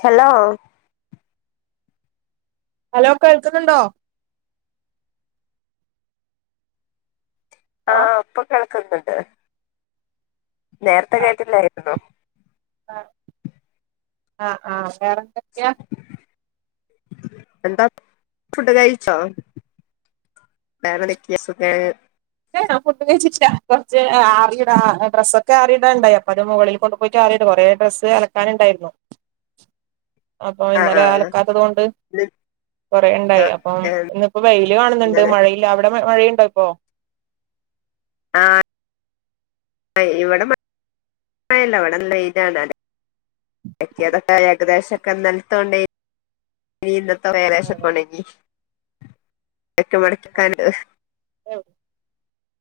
Hello hello കേൾക്ക്ന്ന്ണ്ടോ ആ ആഹ് ഇപ്പം കേൾക്ക്ന്നുണ്ട് നേര്ത്തെ കേട്ടില്ലായിരുന്നു. ആ ആഹ് ആഹ് വേറെന്തൊക്ക്യാ എന്താ ഫുഡ് കഴിച്ചോ വേറെന്തൊക്കെ സുഖം ല്ല ഞാൻ ഫുഡ്‌ കഴിച്ചിട്ട്ല്ല കൊർച്ച് ആറിടാൻ ഡ്രസ്സൊക്കെ ആറിടാണ്ടായി അപ്പോ അത് മുകളിൽ കൊണ്ട് പോയിട്ട് ആറിട കൊറെ ഡ്രസ്സ് അലക്കാനുണ്ടായിര്ന്നു അപ്പോ ആഹ് ഇന്നലെ ആഹ് അലക്കാത്തതോണ്ട് ഇന്ന് കൊറെ ണ്ടായി ആഹ് അപ്പം ഏഹ് ഇന്നിപ്പോ വെയില് കാണ്ന്ന്ണ്ട് ഇന്നലെ മഴയില്ല അവടെ മഴയ്ണ്ടോ പ്പൊ ആഹ് ആ ഇവടെ മഴല്ല ഇവടെ വെയിലാണ് എത്തിയതൊക്കെ ഏകദേശൊക്കെ ഇന്നൽത്തെ [unintelligible] ഇന്നത്തതും ഏകദേശൊക്കൊണങ്ങി തൊക്കെ മടക്യെക്കാന് ഉം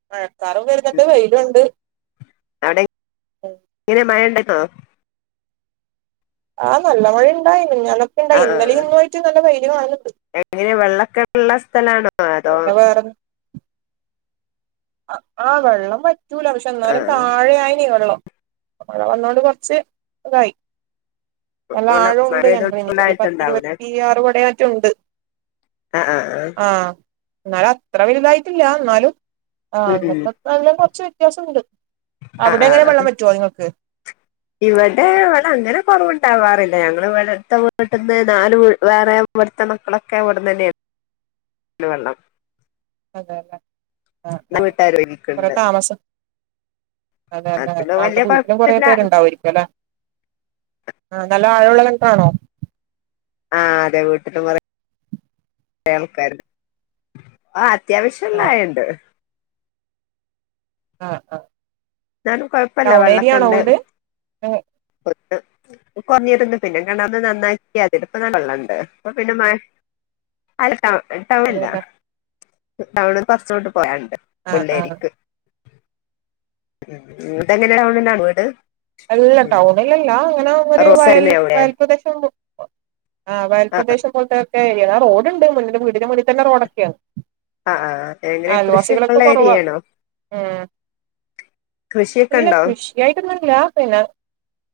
മഴക്കാറും വെര്ന്നുണ്ട് വെയിലുണ്ട് അവടെ ഉം ങ്ങനെ മഴ ണ്ടപ്പം ആഹ് നല്ല മഴണ്ടായി മിഞ്ഞാന്നൊക്കെ ഇണ്ടായി ഇന്നലേം ഇന്നു ആയിട്ട് നല്ല വെയില് കാണ്ന്ന്ണ്ട് ങ്ങനെ വെള്ളക്കെള്ളെ സ്ഥലാണോ അതോ പിന്നെ വേറെ ആഹ് ആഹ് വെള്ളം വറ്റൂല പക്ഷെ ന്നാലും ആഹ് താഴെ ആയിനി വെള്ളം മഴ വന്നോണ്ട് കൊർച്ച് തായി നല്ല വെള്ളം മഴ ആഴുണ്ട് പെയ്തോണ്ട് കെൺറിന് ഒരു ഫുള്ളായിട്ടുണ്ടാവൂലേ പത്തിരുപത്തിയാറ് കൊടെറ്റെ ഉണ്ട് ആഹ് ആഹ് ആഹ് ന്നാലും അത്ര വെൽതായിറ്റില്ല ന്നാലും ആഹ് ഉം ഉം അന്നത്തെക്കാളിലും കൊർച്ച് വ്യത്യാസുണ്ട് അവടെങ്ങനെ വെള്ളം വറ്റോ നിങ്ങക്ക് ഇവടെ വെള്ളം അങ്ങനെ കൊറവ്ണ്ടാവാറില്ല ഞങ്ങള് വ്ടെത്തെ വീട്ട്ന്ന് നാല് വീ വേറെ ഇവ്ട്ത്തെ മക്കളൊക്കൊ ഇവ്ട്ന്നെന്നെണ് [unintelligible] വെള്ളം അതെല്ലേ ആഹ് ആഹ് [unintelligible] അതെല്ലെ അതുകൊണ്ട് അവടെ വലിയ വീട്ടിലും കൊറേ കുഴപ്പമില്ല പേരുണ്ടാവേരിക്കു ലെ ആഹ് നല്ല ആഴുള്ള കെണറാണോ ആഹ് അതെ വീട്ടിലും കൊറെ റേ ആൾക്കാ ഓ ആഹ് അത്യാവശ്യള്ളായണ്ട് ആഹ് ആഹ് ന്നാലും കൊഴപ്പല്ല ടൗൺ ഏരിയ ആണോ വെള്ളക്കെണ്ട് വീട് ഏഹ് [unintelligible] കൊർഞ്ഞിട്ട്ണ്ട് പിന്നെ കെണറിനെ നെന്നാക്കി അതില് പ്പ നല്ലള്ളണ്ട് പ്പ പിന്നെ മഴ അല്ല ടൗ ടൗണല്ല അതെല്ലേ ടൗണ് കൊർച്ചോട്ട് പോയാണ്ട് ആഹ് ആഹ് പുള്ളേരിക്ക് [unintelligible] ടൗണില വീട് അല്ല ടൗണിലല്ല ങ്ങനെ ഒരു വയൽ റോസരിനെ അവിടെ വയൽപ്രദേശം ആഹ് ആ വയൽപദേശം പോൽത്തെക്കെ ആ റോഡ്ണ്ട് മുന്നിന്റെ വീടിന്റെ മുന്ന് ത്തെന്നെ റോഡൊക്യാണ് ആഹ് ആഹ് എങ്ങനെ കൃഷിയൊക്കെള്ള ഏരിയേണോ ഉം ഇല്ല കൃഷിയൊക്കെണ്ടോ [unintelligible] പിന്നെ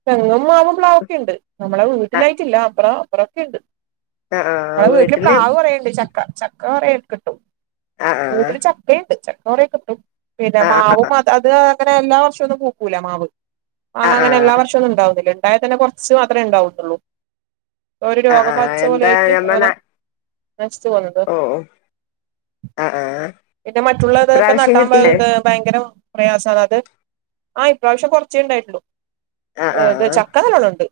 തെങ്ങും മാവും പ്ലാവൊക്കെണ്ട് നമ്മളെ ആ വീട്ടിലായിട്ടില്ല അപ്പറം അപ്പറൊക്കെ ണ്ട് ആ ആ മ്മളെ വീട്ടില് പ്ലാവ് കൊറേ ണ്ട് ചക്ക ചക്- ക്ക റേ [unintelligible] കിട്ടും ആ ആ വീട്ടില് ചക്കയിണ്ട് ചക്ക കൊറേ കിട്ടും പിന്നെ ആ മാവും അത് അത് അങ്ങനെ എല്ലാ വർഷവൊന്നും പൂക്കൂല മാവ് ആ മാങ്ങ ആ അങ്ങനെ എല്ലാ വർഷൊന്നും ഉണ്ടാവുന്നില്ല ഇണ്ടായാ തന്നെ കൊറച്ച് മാത്രമേ ഇണ്ടാവത്തുള്ളൂ ഒരു ആ ആ രോഗബാധിച്ച എന്താ പോലെയായിട്ട് അങ്ങനെ നശിച്ചു പോകുന്നത് ഓഹ് ആഹ് ആഹ് പിന്നെ മറ്റുള്ളതൊക്കെ നട്ടാൻ പ ഭയങ്കര പ്രയാസാവാണ് അത് ഇപ്രാവശ്യം കൊറച്ചേ ഇണ്ടായിട്ടുള്ളു ആ ആ എന്തുവാ ചക്ക നല്ലോണവുണ്ട്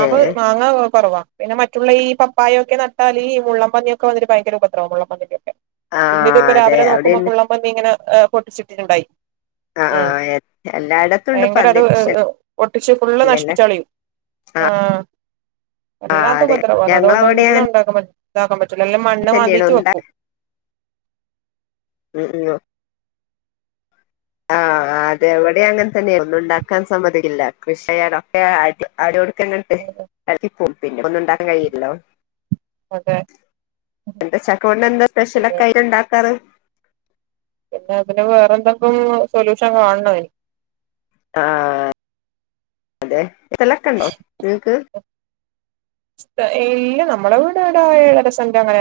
ഏ മാങ്ങ കൊറവാ പിന്നെ മറ്റുള്ള ഈ പപ്പായയൊക്കെ നട്ടാല് ഈ മുള്ളം പന്നിയൊക്കെ വന്നിട്ട ഭയങ്കര ഉപദ്രവമാണ് മുള്ളൻ പന്നീന്റൊക്കെ ആ ഇപ്പ അതെ രാവിലെ നോക്കുമ്പോ അവിടെണ്ട് മുള്ളുപന്നി ഇങ്ങന പൊട്ടിച്ചിട്ടിട്ട്ണ്ടായി ആ ആ ഉം എല്ലായിടത്തും ഉണ്ട് ഭയങ്കര പന്നി അത് കൃഷി ഏ ഒട്ടിച്ച് ഫുള്ള് ഇല്ലല്ലേ നശിപ്പിച്ച് കളയും ആ ആഹ് ആ അതെ വല്ലാത്തുപദ്രവാന്ന് ഞങ്ങളവിടെ അതുകൊണ്ടൊന്നും ഉണ്ടാക്ക ഇതാക്കാൻ പറ്റു റ്റൂല ഇല്ലേ മൺ തന്നെണോ ഒണ്ടാ ഉം ഉം ആഹ് അത് എവിടെ അങ്ങനെ തന്നെ ഒന്നും ഉണ്ടാക്കാൻ സമ്മതിക്കില്ല കൃഷി ചെയ്യാനൊക്കെ അട അ [unintelligible] ടടി ങ്ങട്ട് എള [unintelligible] ക്കി പ്പോം പിന്നെ ഒന്നും ഇ ണ്ടാക്കാൻ കയില്ലല്ലോ അതെ എന്താ ചക്ക കൊണ്ട് എന്താ അതെ സ്പെഷ്യലൊക്കെയി ഉണ്ടാക്കാറ്? പിന്നെ അതിന് വേറെ എഎന്തൊക്കെയോ സൊല്യൂഷൻ കാണണം അയിന്- ആ അതെ ഇതള [unintelligible] ക്കണ്ടോ നിങ്ങക്ക്? ഇല്ല നമ്മളെ വീടവിടെ ഏഴരസെന്റ് അങ്ങനെ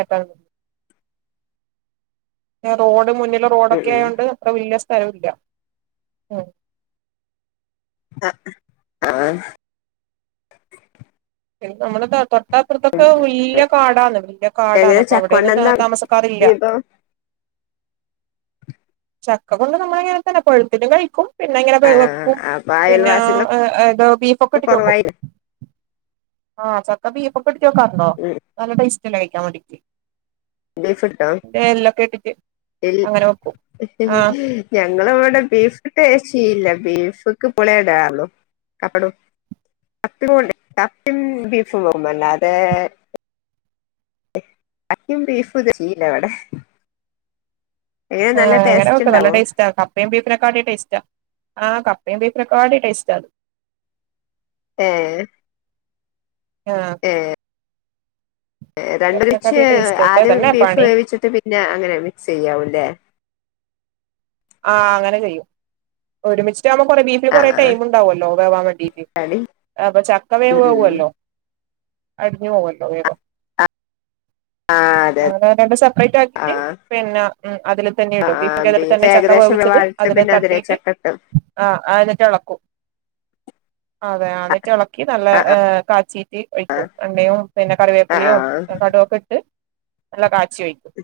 റോഡ് മുന്ന്ല് ഉം ഉം റോഡൊക്കെയോണ്ട് അത്ര വല്ല്യ സ്ഥലം വില്ല [unintelligible] ആഹ് പിന്നെ നമ്മടെ തോട്ടം ഇപ്പൊ അപ്പുറത്തൊക്കെ വല്ല്യകാടാന്ന് വലിയകാടാണ് എങ്ങനെ അപ്പ ചക്കോണ്ട് അവിടെയൊന്നും എന്താ കേറി താമസക്കാറില്ല താമസ്സക്കാരില്ല വിഭവം ചക്കകൊണ്ട് നമ്മള് ഇങ്ങനെ തന്നെ പഴുത്തിട്ടും കഴിക്കും. പിന്നെങ്ങനെ വെ ആ വെപ്പും അപ്പൊ പിന്നെ അയൽവാസികളൊക്കെ ഏതോ ബീഫൊക്കെ ഇട്ടിട്ട് വെക്കും കൊറവായി ആഹ് ചക്ക ബീഫൊക്കെ ഇട്ടിട്ട് വെക്കാറുണ്ടോ ഉം നല്ല ടേയ്സ്റ്റല്ലെ കഴിക്കാൻ വേണ്ടിട്ട് ബീഫ് കിട്ടോ എല്ലൊക്കെയിട്ടിട്ട് അങ്ങനെ വെക്കും ആഹ് [unintelligible] ഞങ്ങള് ഇവിടെ ബീഫ് ടെസ്റ്റ് ചെയ്യില്ല ബീഫ്ക്ക് [unintelligible] കപ്പേം കൊണ്ട് കപ്പേം ബീഫുംവാങ്ങും അല്ലാതേ- ചക്കയും ബീഫും [unintelligible] അവിടെ ആഹ് അങ്ങനെ ടേസ്റ്റ് വെക്കും നല്ല ഉണ്ടാവോ ടേസ്റ്റാക്ക കപ്പേം ബീഫ്നേക്കാട്ടി ടെസ്റ്റാ ആഹ് കപ്പയുംബീഫ്നേക്കാട്ടി ടെസ്റ്റാത്. ഏഹ് ആഹ് ഏഹ് രണ്ട [unintelligible] രച്ച് ബീഫിനെക്കാട്ടി ടേസ്റ്റ് പക്ഷെ അതന്നെ ആദ്യംബീഫ് പണി വേവിച്ച്ട്ട് പിന്നെ അങ്ങനെ മിക്സ്സെയ്യാവുംലേ? ആഹ് അങ്ങനെ കഴിയും ഒരുമിച്ച്ട്ട് ആവുമ്പോ കൊറേ ബീ ആ കൊറേ ആ ടൈംണ്ടാവല്ലോ വേവാവാൻ വേണ്ടീട്ട് അടി അപ്പ ചക്കവേഗം ഉം ഉം വേവൊല്ലോ അട്ഞ്ഞ് പൊവല്ലോ വേഗം ആ അതെ അതെ [unintelligible] ആ സപ്പറേറ്റാക്കീട്ട് പിന്നെ അതില് തന്നെ ആ ഇടും ആ ബീഫിന്റെ അതില് ബീഫ് [unintelligible] ഏകദേശം ഉയ്ച്ചത് വേവായിട്ട് അതി [unintelligible] പിന്നെ അതിലേക്ക് ലെതട്ടീട്ട് ചക്ക ഇട്ട് ആ അയനറ്റെളക്കും [unintelligible] അതെ ആ അതിട്ട് എളക്കി നല്ല ആ ആ ഹ് കാച്ചീറ്റ് ഒഴിക്കും എണ്ണയും പിന്നെ കറിവേപ്പിലയും- ആഹ് കട് വൊക്ക്ട്ട് എണ്ണകാച്ചിയൊഴിക്കും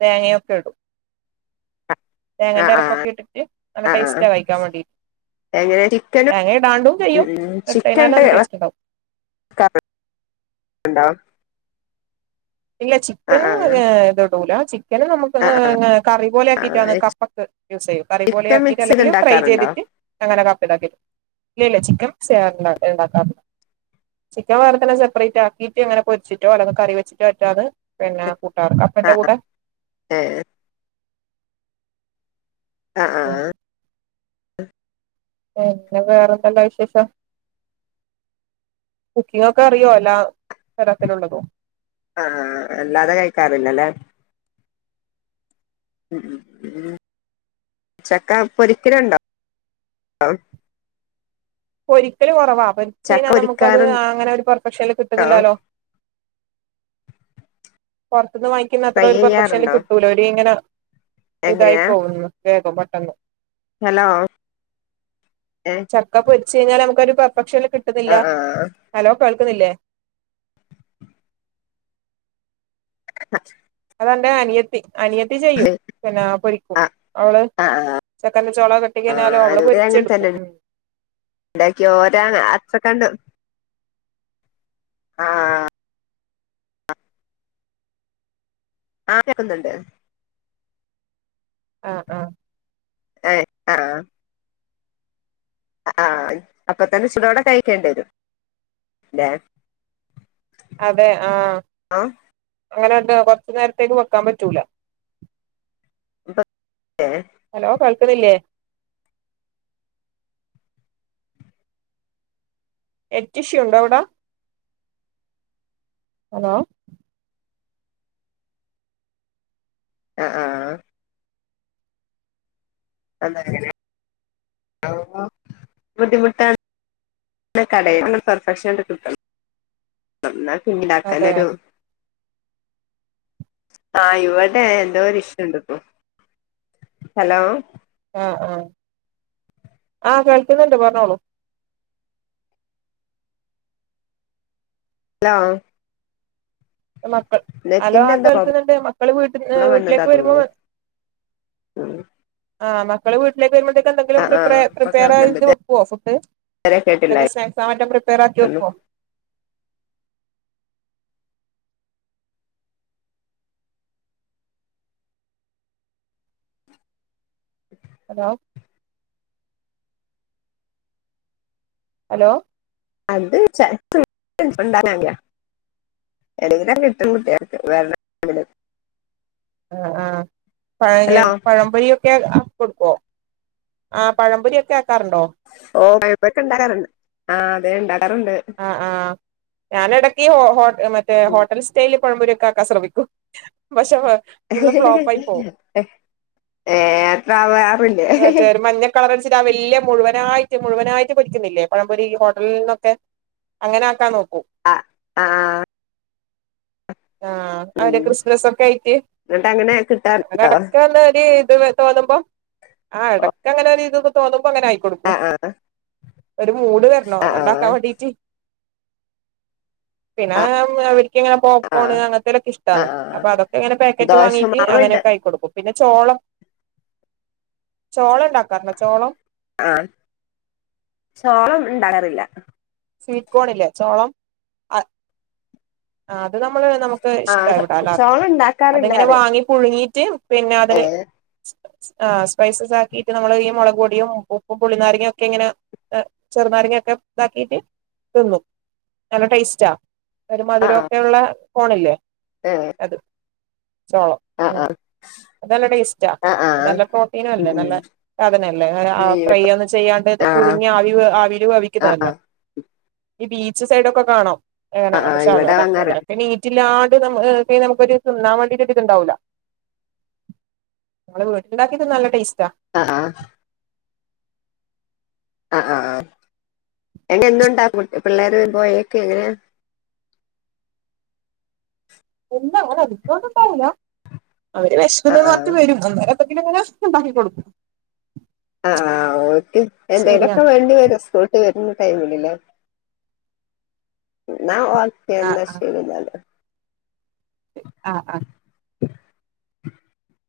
തേങ്ങയൊക്ക്ടും ആ ആ തേങ്ങന്റെരപ്പൊക്കെട്ട്ട്ട് നല്ലടെസ്റ്റാ കഴിക്കാൻ വേണ്ടി എങ്ങനെചിക്കനും ചെയ്യും ഇട്ടതിനാലും ചിക്കൻണ്ട് നല്ല ടേസ്റ്റ് ഉണ്ടാവും [unintelligible] ഇല്ല ആ ചിക്കന് ആ [unintelligible] ഇത്ടൂല ചിക്കന് നമുക്ക് ആ ആ ആ കറിപോലെക്കിട്ടാണ് കപ്പക്ക് യൂസ്സെയ്യും ചിക്കൻ കറിപോലെയാക്കിട്ട് മിക്സ് ചെയ്ത് അല്ലങ്കില് ഉണ്ടാക്കാറുണ്ടോ ഫ്രൈചെയ്തിട്ട് അങ്ങനെ കപ്പ ഇണ്ടാക്കും ഇല്ല ഇല്ല ചിക്കൻ ഉണ്ടാക്കാറി ചിക്കൻ വേറത്തന്നെ സെപ്പറേറ്റാക്കിട്ട് ഇങ്ങനെ പൊര്ച്ച്ട്ടോ അല്ലെങ്കിൽ കറിവെച്ച് [unintelligible] പിന്നെ കൂട്ടാറുണ്ട് കടപ്പന്റെകൂടെ ഏഹ് ആഹ് ആഹ് ഉം പിന്നെ വേറെന്തല്ലാവിശേഷം? കുക്കിംങ്ങൊക്കെഅറിയോ എല്ലാ തരത്തിലുള്ളതും ആഹ് ആഹ് അല്ലാതെ കഴിക്കാറില്ലല്ലേ? ഉം ഉം ചക്ക പൊരിക്കല്ണ്ടോ? പൊരിക്കല് കൊറവാ ചക്ക പൊരിച്ചഴ്ഞ്ഞാനമുക്കത് പൊരിക്കാറുണ്ടോ അങ്ങനൊരു പൊർഫെക്ഷൻല് കിട്ട്ന്ന്ല്ലാലോ പൊറ്ത്ത്ന്ന് വാങ്ങിക്കുന്നത്ര ഫ്രൈ ഒരു പെർഫക്ഷൻല് ചെയ്യാറുണ്ടോ കിട്ടൂല ഒര്ങ്ങനെ എങ്ങനെയാ ഇതായിപോവ്ന്ന് വേഗം പെട്ടന്ന് ഹലോ ഏഹ് ചക്കപൊര്ച്ചഴിഞ്ഞാലാമ്മക്കൊര് പെർഫെക്ഷൻല് കിട്ടുന്നില്ല ആ ആ ഹലോ കേൾക്കുന്നില്ലേ? [unintelligible] അതന്റെ അനിയത്തി അനിയത്തി ചെയ്യും പിന്നെ പൊരിക്കും ആ അവള് ആ ആ ചക്കന്റെ ചോള വെട്ടിക്കഴിഞ്ഞാലും അവള് പൊരിച്ചെടുക്കും ഉം ഇണ്ടാക്കി ഓരാ അത്രകണ്ട് ആഹ് ആഹ് കേക്കുന്നുണ്ട് ആഹ് ആഹ് ഏഹ് ആഹ് അഹ് ആഹ് അപ്പൊതന്നെ ചുടോടെ കഴിക്കേണ്ടിയരും ല്ലേ അതെ ആഹ് ആ അങ്ങനെ എന്ത കൊറച്ച് നേരത്തേക്ക് വെക്കാൻ പറ്റൂല അ [inaudible] ഹലോ കേൾക്ക്ണില്ലേ നെറ്റിഷ്യൂ ഉണ്ടോ അവിടെ ഹലോ ആഹ് ആഹ് അ [inaudible] ബുദ്ധിമുട്ടാണ് [inaudible] കടേന്ന് പെർഫെക്ഷൻ ആയിട്ട് കിട്ടണം ന്നാ പിന്നെ അതെ ണ്ടാക്കാനൊരു ആഹ് ഇവിടെ എന്തോ ഒരിഷ്യൂണ്ട്പ്പോ ഹലോ ആഹ് ആഹ് ആഹ് കേൾക്ക്ന്നുണ്ട് പറഞ്ഞോളൂ ഹലോ മക്കൾ ഹലോ നെറ്റിന്റെ ആഹ് എന്താ പ്രോബ്ലം കേൾക്കുന്നുണ്ട് മക്കള് വീട്ട് വന്നതാ വീട്ടിലേക്ക് വരുമ്പോ തോന്നുന്നു ഉം ആഹ് മക്കള് വീട്ടിലേക്ക് വരുമ്പോളത്തേക്ക് ആ എന്തെങ്കിലും ആ പ്രിപ് ഇപ്പൊ കേൾക്കുന്നുണ്ട് പ്രിപയറയ്ത് വെക്കുവോ ഫുഡ് ഇതുവരെ എന്തെങ്കിലും കേട്ടില്ലായിരുന്നു സ്നാക്ക്സൊ, മറ്റോ പ്രിപ്പയർ ആക്കി വെക്കോ. ഹലോ ഹലോ അത് ചെലപ്പോ [unintelligible] ഉണ്ടാനാ [unintelligible] എടയിലൊക്കെ കിട്ടും കുട്ട്യാക്ക് വേറെ [unintelligible] ആഹ്, ആഹ് പഴ ഹലോ പഴം പൊരിയൊക്കെ കൊടുക്കുവോ? ആഹ്, പഴം പൊരിയൊക്കെ ആക്കാറുണ്ടോ? ഓഹ്, പഴം പൊരിയൊക്കെ ഉണ്ടാക്കാറ്ണ്ട് ആഹ്, അതെ ഉണ്ടാക്കാറുണ്ട്. ആഹ്, ആഹ് ഞാനെടയ്ക്ക് ഹോ ഹോ മറ്റേ ഉം. ഹോട്ടൽസ് സ്റ്റൈല് പഴ മ്പൊരിയൊക്കെ ആക്ക ശ്രമിക്കും. പക്ഷെ, ഫുള്ളും ഫ്ലോപ്പ് ആയി പോവും. ഏഹ് വേവാറില്ല. മറ്റേ ഒരു മഞ്ഞ കളറടിച്ചിട്ട് ആഹ്, വല്യ മുഴുവനായിട്ട്, മുഴുവനായിട്ട് പൊരിക്കുന്നില്ലേ. പഴം പൊരി ഈ ഹോട്ടൽ ന്നൊക്കെ നിന്നൊക്കെ അങ്ങനാക്കാൻ നോക്കും. അഹ്, ആഹ് ആഹ്, അവരെ ഉം ക്രിസ്പി നെസ് ഒക്കെ ആയിട്ട് എന്നിട്ട് അങ്ങനെ കിട്ടാറുണ്ടോ എടക്കന്നൊരിത് തോന്നുമ്പോ, ആഹ്, ഓ എടക്കങ്ങനൊരി തൊക്കെ തോന്നുമ്പോ, അങ്ങനെ ആക്കി ആ ക്കൊടുക്കും. ആ ഒരു മൂട് വരണം. ആ ആ ഒണ്ടാക്കാൻ വേണ്ടീട്ട്. പിന്നെ ആ അവരിക്കിങ്ങനെ പോ ആ പോണ് അങ്ങൻ ത്തെലൊക്കെ ആ ഇഷ്ട്ടാണ്. ആ അപ്പൊ, അതൊക്കെ ഇങ്ങനെ പാക്കറ്റ് വാങ്ങീട്ട് ദോശമാവുണ്ട് അങ്ങനെയൊക്കെ ആക്കി കൊടുക്കും. പിന്നെ, ചോളം ചോളണ്ടാക്കാറു ണ്ടോ, ചോളം. ആഹ്, ചോളം ഉണ്ടാക്കാറില്ല. സ്വീറ്റ് കോണില്ലേ? ചോളം. ആഹ്, അത് നമ്മള് നമുക്ക് ആ ഇഷ്ട ചോ- ഇവിട ല്ലാർക്കും. ചോളം അതി ഉണ്ടാക്കാറില്ല ങ്ങനെ അറിയ വാങ്ങി പുഴുങ്ങിട്ട്, പിന്നെ ഏ അതില് ആഹ്, സ്പൈസസ് ആക്കീട്ട് നമ്മള് ഈ മുളക് പൊടിയും, ഉപ്പും, പുളി നാരങ്ങ യൊക്കെ ഇങ്ങനെ ചെറുനാരങ്ങയൊക്കെ ഇതാക്കിട്ട് തിന്നും. നല്ല ടേസ്റ്റാ ഈ, മധുരോക്കെയുള്ള കോണില്ലേ? ഏഹ് അത്, ചോളം. ആഹ്, ഉം ആഹ് അത് നല്ല ടേസ്റ്റാ. അത് നല്ല പ്രോട്ടീനും ഉം അല്ലേ, ഉം നല്ല സാധനല്ലേ? ന ആഹ്, ഫ്രൈ ഇവിടെ ഒന്നും ചെയ്യാണ്ട്, ആ പുഴുങ്ങി ആവി ആവിൽ ആ ആ വേവിക്കുന്നതല്ലേ? ഈ, ബീച്ച് സൈഡ് ഒക്കെ കാണും. ആഹ്, ആഹ്, ഇവിടെ അങ്ങന അല്ല. നീറ്റില്ലാണ്ട്, നമം ഹ് നമ്മ കോരു തിന്നാ വണ്ടിട്ട് ഒരു ഇതു ണ്ടാവുല. നിങ്ങള് വീട്ടിലുണ്ടാക്കിയത് നല്ല ടേസ്റ്റാ. ആഹ്, ആഹ് ആഹ്, ആഹ്, ആഹ് എന്നിട്ട് എന്തുണ്ടാക്കും പിള്ളേർ വരും പോയേ ക് എങ്ങനെയ. ഇല്ല, അങ്ങന അതിക ന്നുണ്ടാവുല. അവര് വിഷ ക്കുന്നുന്ന് ആഹ് പറഞ്ഞിട്ട് വരും. അന്നേരം അതിങ്ങനെ [unintelligible] ഉണ്ടാക്കി കൊടുക്കും. ആഹ്, ആഹ് ഓൽക് എന്തേ ലൊക്കെ ശരിയെന്നാ വേണ്ടി വരും, സ്കൂൾട്ട് വരുന്ന ടൈമില് ല്ലേ? ന്നാ ഒക്കെ, ആ എന്ന ശരി ന്നാല്. ആഹ്, ആഹ് [unintelligible] [inaudible]